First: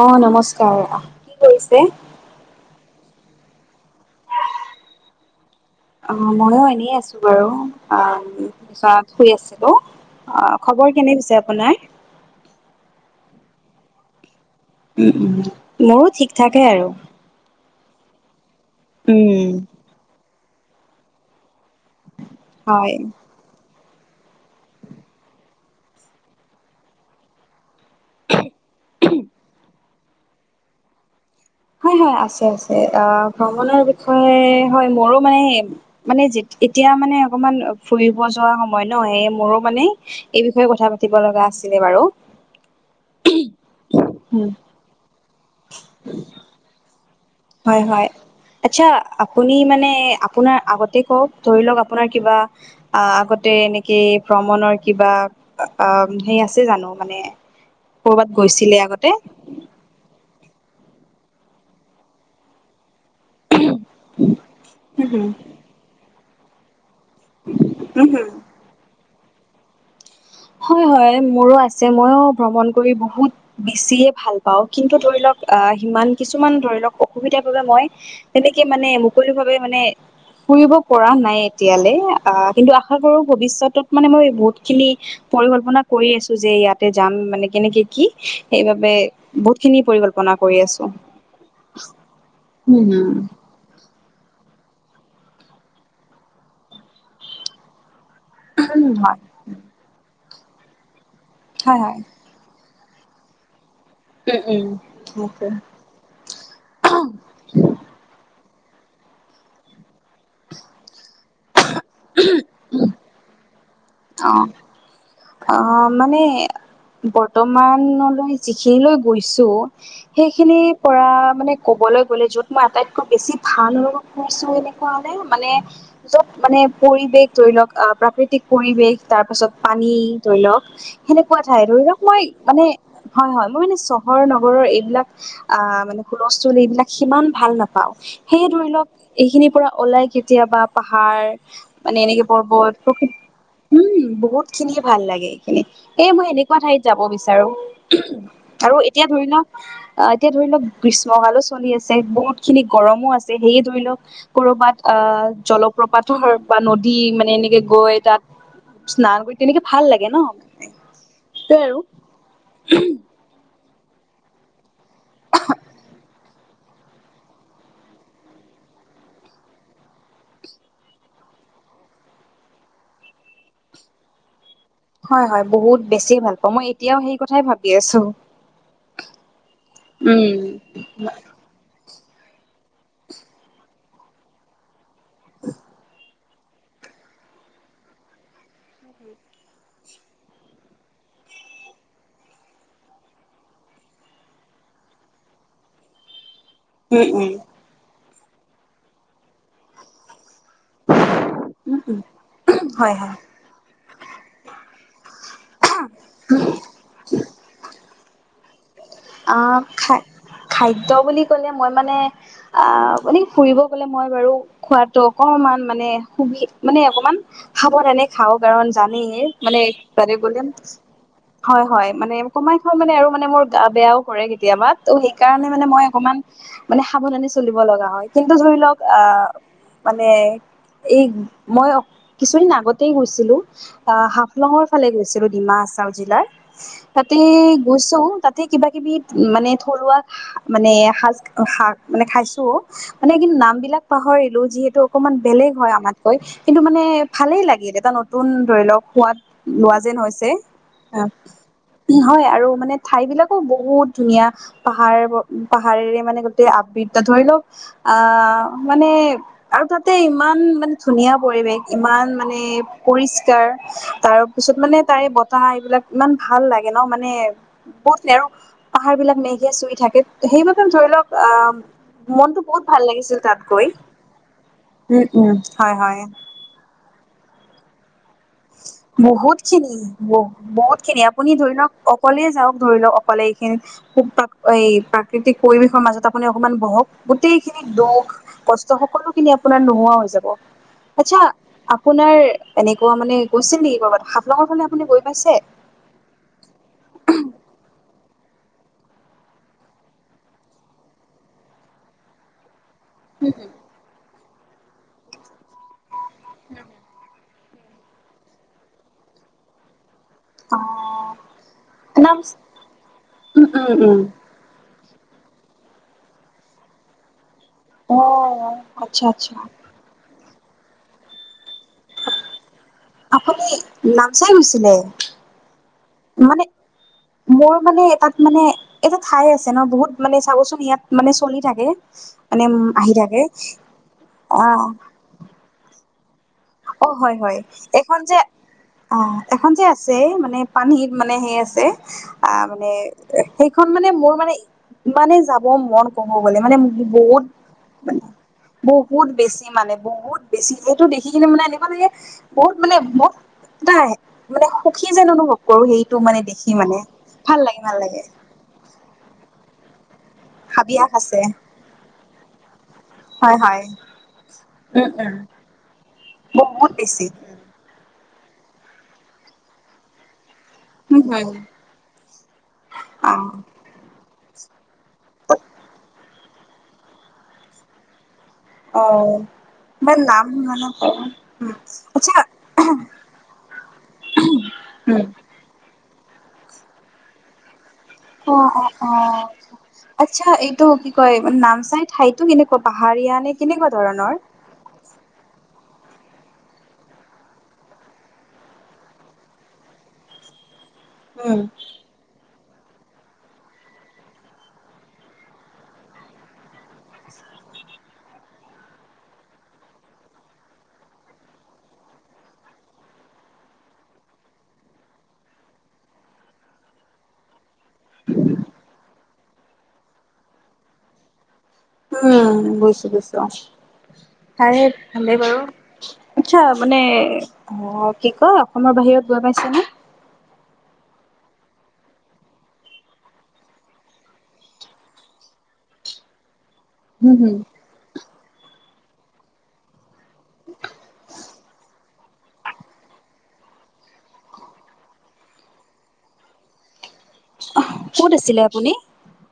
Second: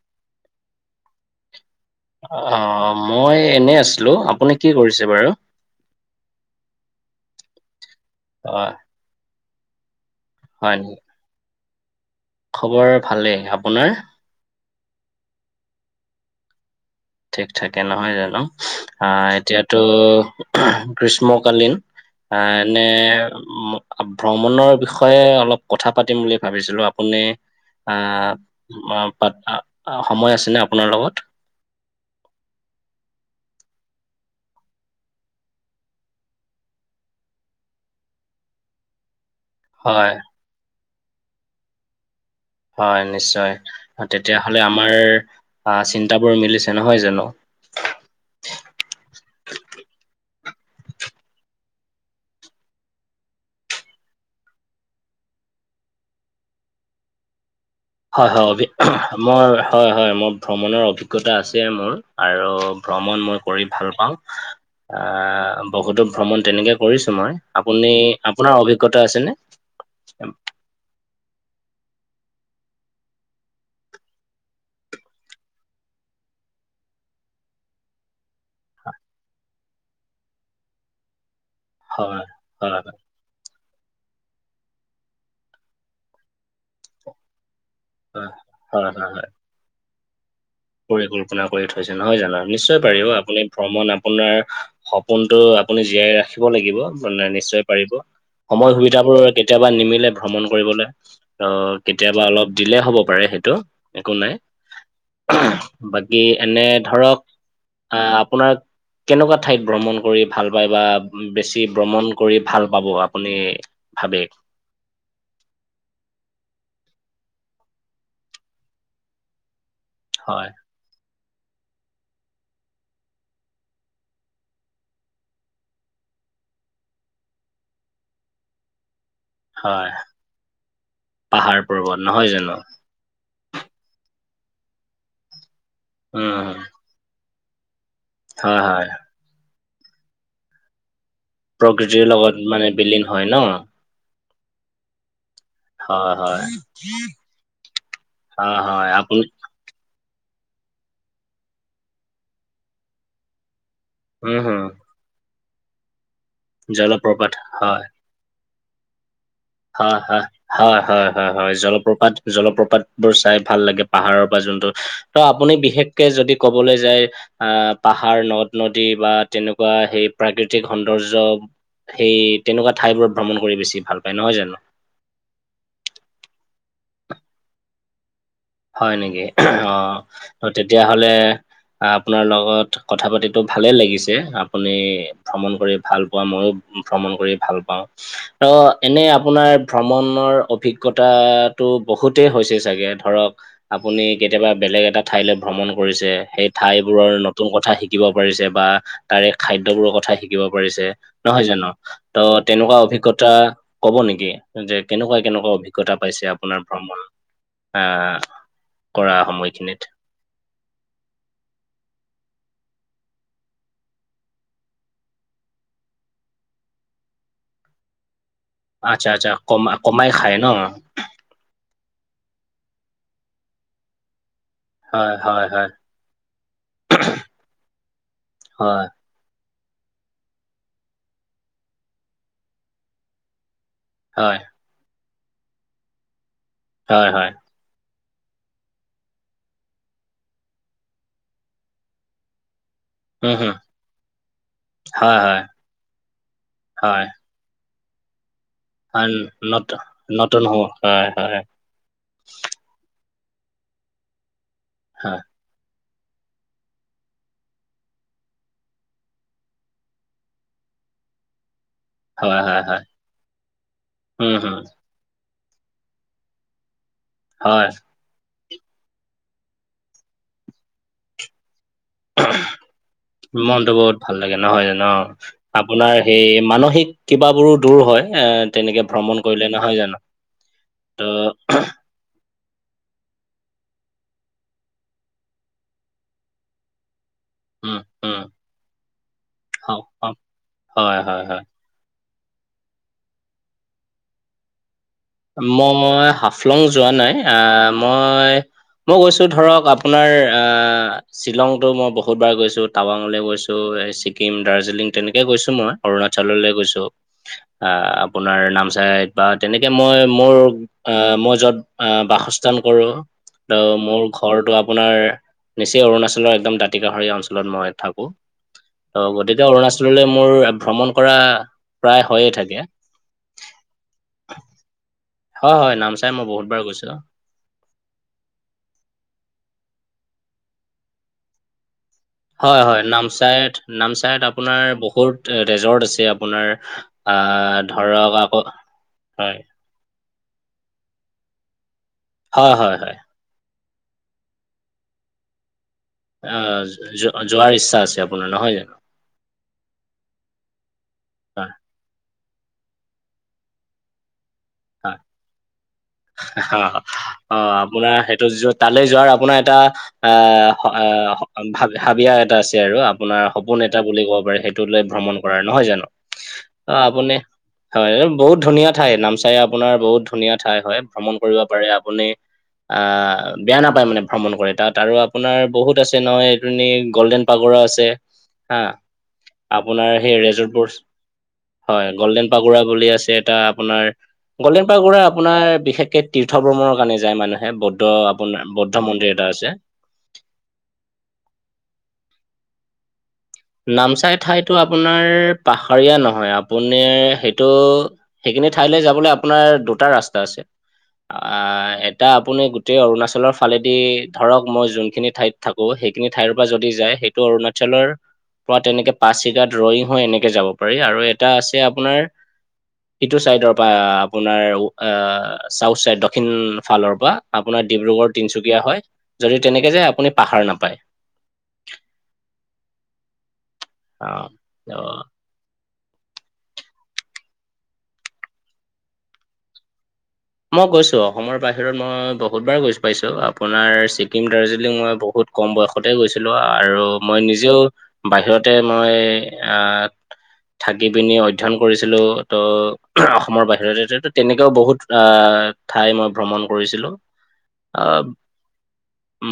অ', নমস্কাৰ, কি কৰিছে? অ', মই এনে আছিলো। আপুনি কি কৰিছে বাৰু? অ', ময়ো এনেই আছোঁ বাৰু। আহ অ'। শুই আছিলো, হয় খবৰ নেকি? কেনে পিছে আপোনাৰ? খবৰ ভালেই, আপোনাৰ? উম, উম, মোৰো ঠিক থাকে আৰু। ঠিক থাকে নহয় জানো, আহ উম এতিয়াতো গ্ৰীষ্মকালীন অহ এনে হয় [unintelligible] ভ্ৰমণৰ বিষয়ে অলপ কথা পাতিম বুলি ভাবিছিলো আপুনি আহ [unintelligible] সময় আছেনে আপোনাৰ লগত? হয় হয়, আছে আছে, অ', ভ্ৰমণৰ বিষয়ে হয় মোৰো মানে মানে এতিয়া মানে অকমান ফুৰিব যোৱা সময় ন সে মোৰো মানে হয়, এই বিষয়ে কথা পাতিব লগা আছিলে বাৰু। হয়, নিশ্চয় তেতিয়াহলে আমাৰ আহ, চিন্তাবোৰ মিলিছে নহয় জানো। হয় হয়। আচ্ছা, আপুনি মানে আপোনাৰ আগতে কওক ধৰি লওক আপোনাৰ কিবা অ', আগতে এনেেকি ভ্ৰমণৰ কিবা অ', সেই আছে জানো মানে কৰ'বাত হয়, হয় অভি গৈছিলে আগতে মই হয়, হয় মোৰ ভ্ৰমণৰ অভিজ্ঞতা আছে মোৰ আৰু ভ্ৰমণ মই কৰি ভাল পাওঁ হুম আহ, ভকতৱ ভ্ৰমণ তেনেকে কৰিছো মই আপুনি হুম আপোনাৰ অভিজ্ঞতা আছে নে? হয়, হয় মোৰো আছে মইো ভ্ৰমণ কৰি বহুত বেছিয়ে ভাল পাওঁ কিন্তু ধৰি লওক আহ সিমান কিছুমান ধৰি লওক অসুবিধাৰ বাবে মই তেনেকে মানে মুকলি ভাৱে মানে ফুৰিব পৰা নাই। তেতিয়ালে হয় অ', কিন্তু হয় আশা কৰো ভৱিষ্যৎতত মানে মই বহুত খিনি পৰিকল্পনা কৰি আছো যে ইয়াতে যাম মানে কেনেকে কি হয় হয় সেইবাবে হয় হয় বহুত খিনি পৰিকল্পনা কৰি আছো পৰিকল্পনা কৰি থৈছে নহয় জানো নিশ্চয় হম, পাৰিব হম। আপুনি ভ্ৰমণ আপোনাৰ সপোনতটো আপুনি জীয়াই ৰাখিব লাগিব মানে নিশ্চয় পাৰিব। সময় সুবিধাবোৰ হয় কেতিয়াবা নিমিলে ভ্ৰমণ কৰিবলৈ হয় আৰু হয় কেতিয়াবা অলপ দিলে হ'ব পাৰে সেইটো। একো নাই উম, উম সেইটোৱেই। বাকী এনে ধৰক আ, আপোনাৰ কেনেকুৱা ঠাইত ভ্ৰমণ কৰি ভাল পায় বা বেছি ভ্ৰমণ কৰি ভাল পাব আপুনি? ভাবে অ'। অ', মানে বৰ্তমানলৈ যিখিনিলৈ গৈছোঁ হয় সেইখিনিৰ পৰা মানে কবলৈ গ'লে য'ত মই আটাইতকৈ বেছি ভাল আৰু কৰিছো এনেকুৱা হলে মানে যত মানে পৰিৱেশ ধৰি লওক প্ৰাকৃতিক পৰিৱেশ, তাৰ পাছত পানী হয়। ধৰি লওক সেনেকুৱা পাহাৰ ঠাই ধৰি পৰ্বত লওক নহয় মই জানো মানে হয়, হয় মই মানে চহৰ নগৰৰ এইবিলাক আহ মানে উম হুলস্থুল এইবিলাক সিমান ভাল নাপাও, সেয়ে হয় ধৰি হয় লওক এইখিনিৰ পৰা ওলাই কেতিয়াবা পাহাৰ মানে প্ৰকৃতিৰ এনেকে লগত পৰ্বত মানে প্ৰকৃতি বিলীন হয় ন? উম, বহুত খিনিয়ে ভাল লাগে। এই হয় মই হয় এনেকুৱা ঠাইত যাব বিচাৰোঁ হয় আৰু হয় এতিয়া আপুনি ধৰি লও অ', এতিয়া ধৰি লওক গ্ৰীষ্মকালো চলি আছে বহুত খিনি গৰমো আছে সেয়ে ধৰি লওক উম হম কৰ'বাত অ', জলপ্ৰপাতৰ বা নদী মানে জলপ্ৰপাত এনেকে গৈ তাত স্নান কৰি তেনেকে ভাল হ-হয়, লাগে ন হয়, হয়, হয়, হয় সেইটোৱে আৰু জলপ্ৰপাত জলপ্ৰপাত বোৰ চাই ভাল লাগে। পাহাৰৰ পৰা যোনটো ত আপুনি বিশেষকে যদি কবলৈ যায় অ', পাহাৰ নদ-নদী বা তেনেকুৱা সেই প্ৰাকৃতিক সৌন্দৰ্য। সেই তেনেকুৱা ঠাই বোৰত ভ্ৰমণ কৰি বেছি ভাল পায় নহয় জানো? হয়, হয় বহুত বেছি ভাল পাওঁ মই এতিয়াও সেই কথাই ভাবি আছো। হয় নেকি অ', উম তেতিয়াাহলে অ', আপোনাৰ লগত কথা পাতিতো ভালে লাগিছে, আপুনি ভ্ৰমণ কৰি ভাল পোৱা, মইও ভ্ৰমণ কৰি ভাল পাওঁ। ত এনে আপোনাৰ ভ্ৰমণৰ অভিজ্ঞতাটো বহুতেই হৈছে চাগে ধৰক আপুনি কেতিয়াবা বেলেগ এটা ঠাইলৈ ভ্ৰমণ কৰিছে সেই ঠাই উম বোৰৰ উম নতুন কথা শিক শিকিব পাৰিছে বা তাৰে খাদ্যবোৰৰ কথা শিক শিকিব পাৰিছে নহয় জানো উম উম ত তেনেকুৱা হয় হয় অভিজ্ঞতা কব নেকি যে কেনেকুৱা কেনেকুৱা অভিজ্ঞতা পাইছে আপোনাৰ ভ্ৰমণ আহ কৰা আ সময়খিনিত খা খাদ্য বুলি ক'লে মই মানে আ মানে ফুৰিব গলে মই বাৰু খোৱাতো অকণমান মানে সুবি মানে অকমান খাব কাৰনে খাওঁ কাৰণ আচ্ছা জানেই আচ্ছা মানে কম কমাই তাতে খায় ন গলেম হয় হয় মানে কমাই খাওঁ মানে আৰু মানে মোৰ গা বেয়াও কৰে কেতিয়াবা। ত হয় হয় সেইকাৰণে মানে হয় মই অকমান মানে সাৱধানী চলিব লগা হয় কিন্তু ধৰি লওক হয় আহ মানে এই মই কিছুদিন আগতেই গৈছিলো আ হয় হাফলঙৰ ফালে গৈছিলো ডিমা আাছাও জিলাৰ হয় তাতে হয় গৈছো তা তে কিবা কিবি মানে থলুৱা মানে সাজ শাক মানে খাইছো। মানে কিন উম হম নামবিলাক পাহৰিলো যিহেতু অকনমান বেলেগ হয় আমাতকৈ। কিন্তু মানে হয় ভালেই লাগিল এটা নতুন ধৰি লওক হয় সোৱাদ নত লোৱা যেন হৈছে নতুন হ'ব হয় আহ হয় উ হয় আৰু মানে ঠাইবিলাকো বহুত ধুনীয়া পাহাৰ হয় প পাহাৰেৰে মানে গোটেই আবৃদ্ধ ধৰি লওক আ মানে আৰু তাতে ইমান মানে ধুনীয়া পৰিৱেশ ইমান মানে হয় হয় হয় পৰিষ্কাৰ তাৰ উম পিছত হম মানে তাৰে এই বতাহ এইবিলাক ইমান ভাল লাগে ন মানে হয় বত আৰু পাহাৰবিলাক মেঘে চুই থাকে সেইবাবে ধৰি লওক আহ মনটো বহুত ভাল লাগিছিল তাত গৈ, মনটো বহুত ভাল লাগে নহয় জানো অ উম উম হয় আপোনাৰ হয়। সেই মানসিক কিবাবোৰো দূৰ হয়। এ তেনেকে ভ্ৰমণ কৰিলে বহুতখিনি নহয় জানো ব বহুতখিনি ত আপুনি ধৰি লওক অ কলে যাওক ধৰি লওক অকলে এইখিনি খুব তাত এই প্ৰাকৃতিক পৰিৱেশৰ মাজত আপুনি অকমান বহক গোটেইখিনি উম দুখ, উম কষ্ট সকলোখিনি আপোনাৰ হ- নোহোৱা হৈ হ- যাব হয় আচ্ছা হয় হয় আপ পোনাৰ এনেকুৱা মানে গৈছে নেকি ক'বাত হাফলঙৰ ফালে আপুনি গৈ পাইছে মই মই হাফলং যোৱা নাই আহ মই, মই গৈছোঁ ধৰক আপোনাৰ আহ শ্বিলংটো মই বহুতবাৰ গৈছোঁ। টাৱাংলৈ গৈছো এই ছিকিম, দাৰ্জিলিং তেনেকেই গৈছো মই অৰুণাচললৈ গৈছো। আ আপোনাৰ নামচাইত বা তেনে মই মোৰ অ আ মই যত আ নাম বাসস্থান কৰো, উম ত উম উম মোৰ ঘ ঘৰটো আপোনাৰ নিচেই অৰুণাচলৰ একদম দাঁতিকাষৰীয়া অঞ্চলত মই। অ থাকো, আচ্ছা ত' আচ্ছা গতিকে অৰুণাচললৈ মোৰ ভ্ৰমণ কৰা প্ৰায় হয়ে থাকে। আপুনি নামচাই গৈছিলে? হয় হয়, নামচাই মই মানে বহুত বাৰ গৈছো। মোৰ মানে তাত মানে এটা ঠাই আছে ন বহুত মানে চাবচোন ইয়াত মানে চলি থাকে। মানে হয় উম হয় আহি থাকে নামচাইত, নামচাইত আহ আপোনাৰ বহুত ৰেজৰ্ট আছে আপোনাৰ। অ হয় হয়, আহ এখন ধৰক যে আকৌ অ হয় এখন যে আছে মানে পানীত মানে সেই আছে আ হয় মানে হয় হয় এ সেইখন মানে মোৰ মানে ইমানে যাব মন কব অ গলে মানে মো মোক যোৱাৰ ইচ্ছা বহুত আছে মানে আপোনাৰ নহয় জানো বহ বহুত বেছি মানে বহুত বেছি এইটো দি খিকিনে মানে হয় এনেকুৱা লাগে বহুত মানে ব এটা আহে মানে সুখী হয় যেন অনুভৱ কৰো সেইটো মানে হা দেখি মানে অ ভাল লাগে ভাল আপোনাৰ লাগে। সেইটো যো- তালৈ যোৱাৰ আপোনাৰ এটা আহ হাবিয়াস আহ আছে ভা হাবিয়াস এটা আছে আৰু আপোনাৰ হয় সপোন হয় এটা বুলি ক'ব পাৰে সেই টোলে উম ভ্ৰমণ উম কৰা নহয় জানো বহুত অ বেছি আপুনি হয় বহুত ধুনীয়া ঠাই নামচাই আপোনাৰ বহুত ধুনীয়া ঠাই হয় ভ্ৰমণ কৰিব পাৰে আপুনি অ আহ বেয়া নাপায় মানে ভ্ৰমণ কৰে তাত আৰু আপোনাৰ বহুত আছে নহয় এইটো গ'ল্ডেন পাগৰা আছে হা অ আপোনাৰ মই সেই নাম শুনা নাই ৰেজৰ্টবোৰ বাৰু উম হয় আচ্ছা গল্ডেন পাগুৰা বুলি আছে এটা আপোনাৰ গল্ডেন হুম। পাগুৰা আপোনাৰ বিশেষকে তীৰ্থ ভ্ৰমণৰ কাৰণে যায় মানুহে ব ত অ আপোনাৰ অ বদ্ধ অ মন্দিৰ এটা আছে আচ্ছা এইটো কি কয় নামচাই ঠাইতো কেনেকুৱা পাহাৰীয়া নে কেনেকুৱা ধৰণৰ নামচাই ঠাইতো আপোনাৰ পাহাৰীয়া নহয় আপুনি সেইটো সেইখিনি ঠাইলৈ যাবলে আপোনাৰ দুটা ৰাস্তা আছে উম এতিয়া আপুনি গোটেই অৰুণাচলৰ ফালেদি ধৰক মই যোনখিনি ঠাইত থাকো থাকো সেইখিনি ঠাইৰ পৰা যদি যায় সেইটো অৰুণাচলৰ পৰা তেনেকে পাচিঘাট ৰয়িং হৈ এনেকে যাব পাৰি আৰু এটা আছে আপোনাৰ ইটো চাইডৰ পৰা আপোনাৰ আ চাউথ চাইড দক্ষিণ ফালৰ পৰা আপোনাৰ ডিব্ৰুগড় তিনিচুকীয়া হৈ যদি তেনেকে যায় আপুনি পাহাৰ নাপায় উম বুজিছো বুজিছো অ অ তাৰে অ ভালেই বাৰু আচ্ছা মানে অ কি কয় অসমৰ বাহিৰত গৈ পাইছা নে মই গৈছোঁ অসমৰ বাহিৰত মই বহুতবাৰ গৈছো পাইছোঁ আপোনাৰ ছিকিম দাৰ্জিলিং মই বহুত কম বয়সতে গৈছিলো আৰু হুম, মই হুম। নিজেও বাহিৰতে মই আহ থাকি পিনি অধ্যয়ন কৰিছো আছিলো ত অসমৰ বাহিৰতে ত তেনেকাও বহুত তাৰ ঠাই মই ভ্ৰমণ কৰিছিলো আহ ক'ত আছিলে আপুনি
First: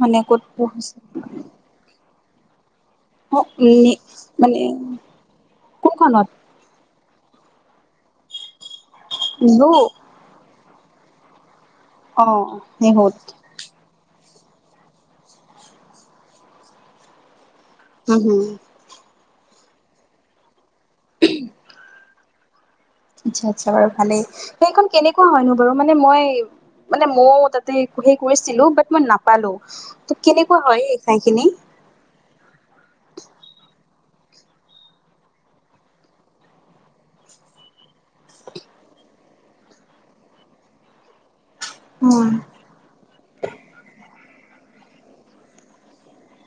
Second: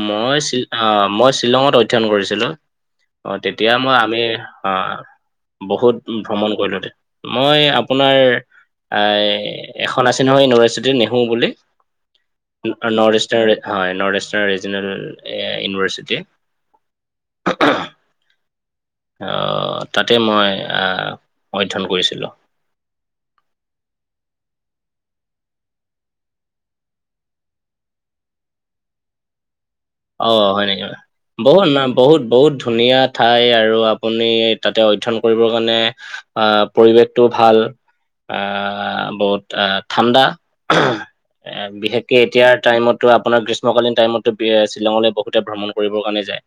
মানে ক'ত মই আ পঢ়িছে মই শ্বিলঙত অধ্যয়ন কৰিছিলো অ তেতিয়া নি মই আমি মানে অ বহুত কোনখনত ভ্ৰমণ কৰিলো মই আপোনাৰ এই নিহু এখন আছে নহয় ইউনিভাৰ্চিটি নেহু বুলি অ নৰ্থ নিহুত ইষ্টাৰ হয় নৰ্থ ইষ্টাৰ্ণ ৰিজনেল ইউনিভাৰ্চিটি ঊম উম উম হুম অ তাতে মই আ অধ্যয়ন কৰিছিলোঁ আচ্ছা আচ্ছা বাৰু ভালেই সেইখন কেনেকুৱা হয়নো বাৰু মানে মই মানে মইও তাতে সেই গৈছিলো বাত মই নাপালো ত অ কেনেকুৱা হয় নেকি এই ঠাইখিনি বহুত নাম বহুত বহুত ধুনীয়া ঠাই আৰু আপুনি তাতে অধ্যয়ন কৰিবৰ কাৰণে আহ পৰিৱেশটো ভাল আহ বহুত আহ ঠাণ্ডা এ বিশেষকে উম এতিয়া টাইমতো আপোনাৰ গ্ৰীষ্মকালীন টাইমতো শ্বিলঙলৈ বহুতে ভ্ৰমণ কৰিবৰ কাৰণে যায়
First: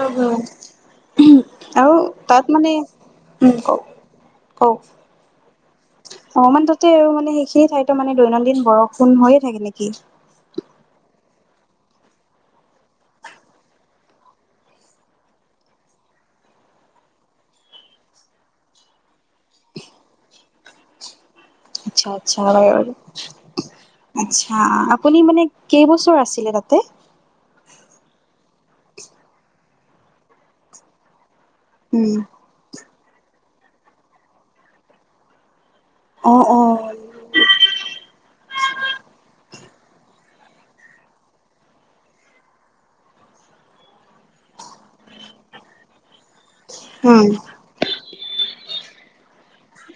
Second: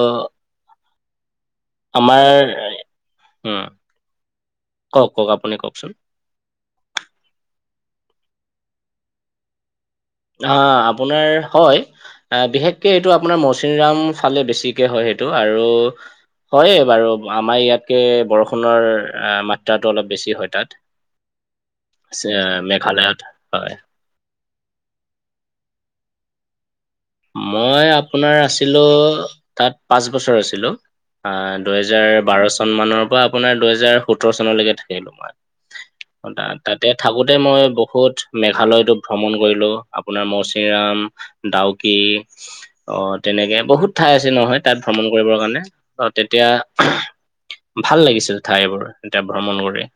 উম হুম উম আৰু আমাৰ তাত মানে উম কওক কওক কওক কওক আপুনি কওকচোন অ মানে তাতে আৰু মানে সেইখিনি ঠাইতে মানে দৈনন্দিন বৰষুণ হৈয়ে থাকে নেকি অ আপোনাৰ হয় আহ বিশেষকে এইটো আপোনাৰ মৌচিনৰাম ফালে বেছিকে হয় সেইটো আৰু হয় বাৰু আমাৰ ইয়াতকে বৰষুণৰ মাত্ৰাটো অলপ বেছি হয় তাত [unintelligible] আচ্ছা আচ্ছাৰ মেঘালয়ত হয়। আচ্ছা আপুনি মানে কেইবছৰ আছিলে তাতে মই আপোনাৰ আছিলো তাত পাঁচ বছৰ আছিলো আন দুহেজাৰ উম বাৰ চন মানৰ পৰা আপোনাৰ দুহেজাৰ সোতৰ চনলৈকে থাকিলো মই অ তাত অ তাতে থাকোতে মই বহুত মেঘালয়তো ভ্ৰমণ কৰিলো আপোনাৰ মচিৰাম, ডাউক কি অ তেনেকে বহুত ঠাই আছে নহয় তাত ভ্ৰমণ কৰিবৰ কাৰণে অ তেতিয়া উম ভাল লাগিছিল ঠাইবোৰ এতিয়া ভ্ৰমণ কৰি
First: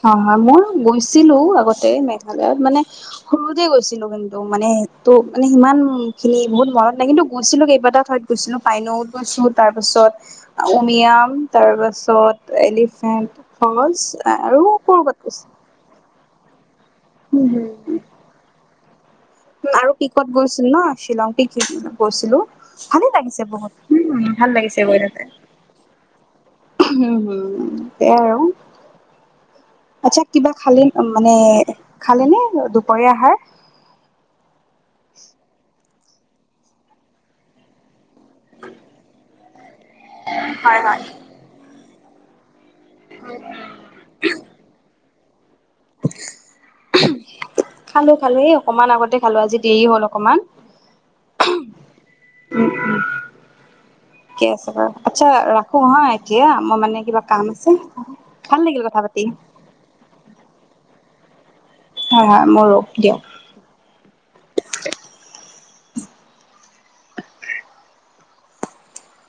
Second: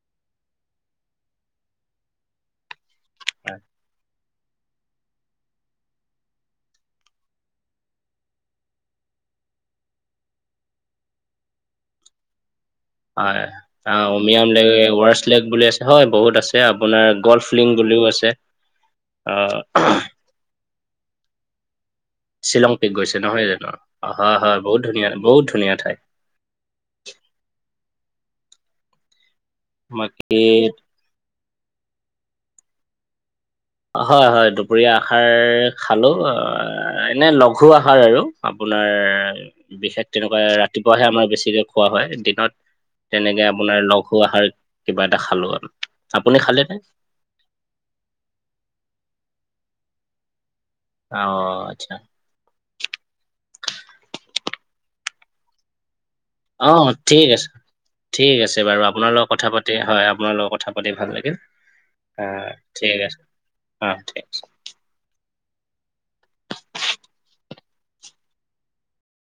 হয় হয় মইও গৈছিলো আগতে মেঘালয়ত মানে সৰুতে গৈছিলো কিন্তু মানে ত' মানে সিমান খিনি বহুত মোৰ মনত নাই কিন্তু গৈছিলো কেইবাটা ঠাইত গৈছিলো পাইনত গৈছো তাৰপাছত উমিয়াম তাৰ পাছত এলিফেন্ট হয় ফলছ আহ উমিয়াম ৱাৰছ লেগ বুলি আছে হয় বহুত আছে আপোনাৰ গল্ফিং বুলিও আছে অ আৰু পিকত গৈছিল ন শ্বিলং পিক গৈছিলো শ্বিলং পিক ভালেই গৈছে নহয় লাগিছে জানো? বহুত উম হয় ভাল হয় বহুত লাগিছে গৈ ধুনীয়া তাতে বহুত ধুনীয়া ঠাই। তে' আৰু মই আচ্ছা কিবা খালি উম মানে, খালেনে দুপৰীয়া আহাৰ? অ', হয় হয়। দুপৰীয়া আহাৰ খালোঁ আ', এনে লঘু আহাৰ আৰু আপোনাৰ বিশেষ তেনেকুৱাই হয় হয় ৰাতিপুৱাহে আমাৰ বেছিকে খোৱা হয়। দিনত, তেনেকে আপোনাৰ লঘু আহাৰ কিবা এটা খালোঁ আৰু। আপুনি খালে নে? খালোঁ খালোঁ, এই অকমান আগতে খালোঁ। আজি দেৰি হ'ল অকমান। আ অ', আচ্ছা। উম উম, ঠিকে আছে বাৰু আচ্ছা ৰাখ থওঁ হা এতিয়া, মোৰ অ' মানে কিবা ঠিক কাম আছে। ভাল লাগিল কথা পাতি। তে হয়, আপোনাৰ লগত কথা পাতি ভাল লাগিল। হয়, মোৰো দিয়ক অহ, ঠিক আছে।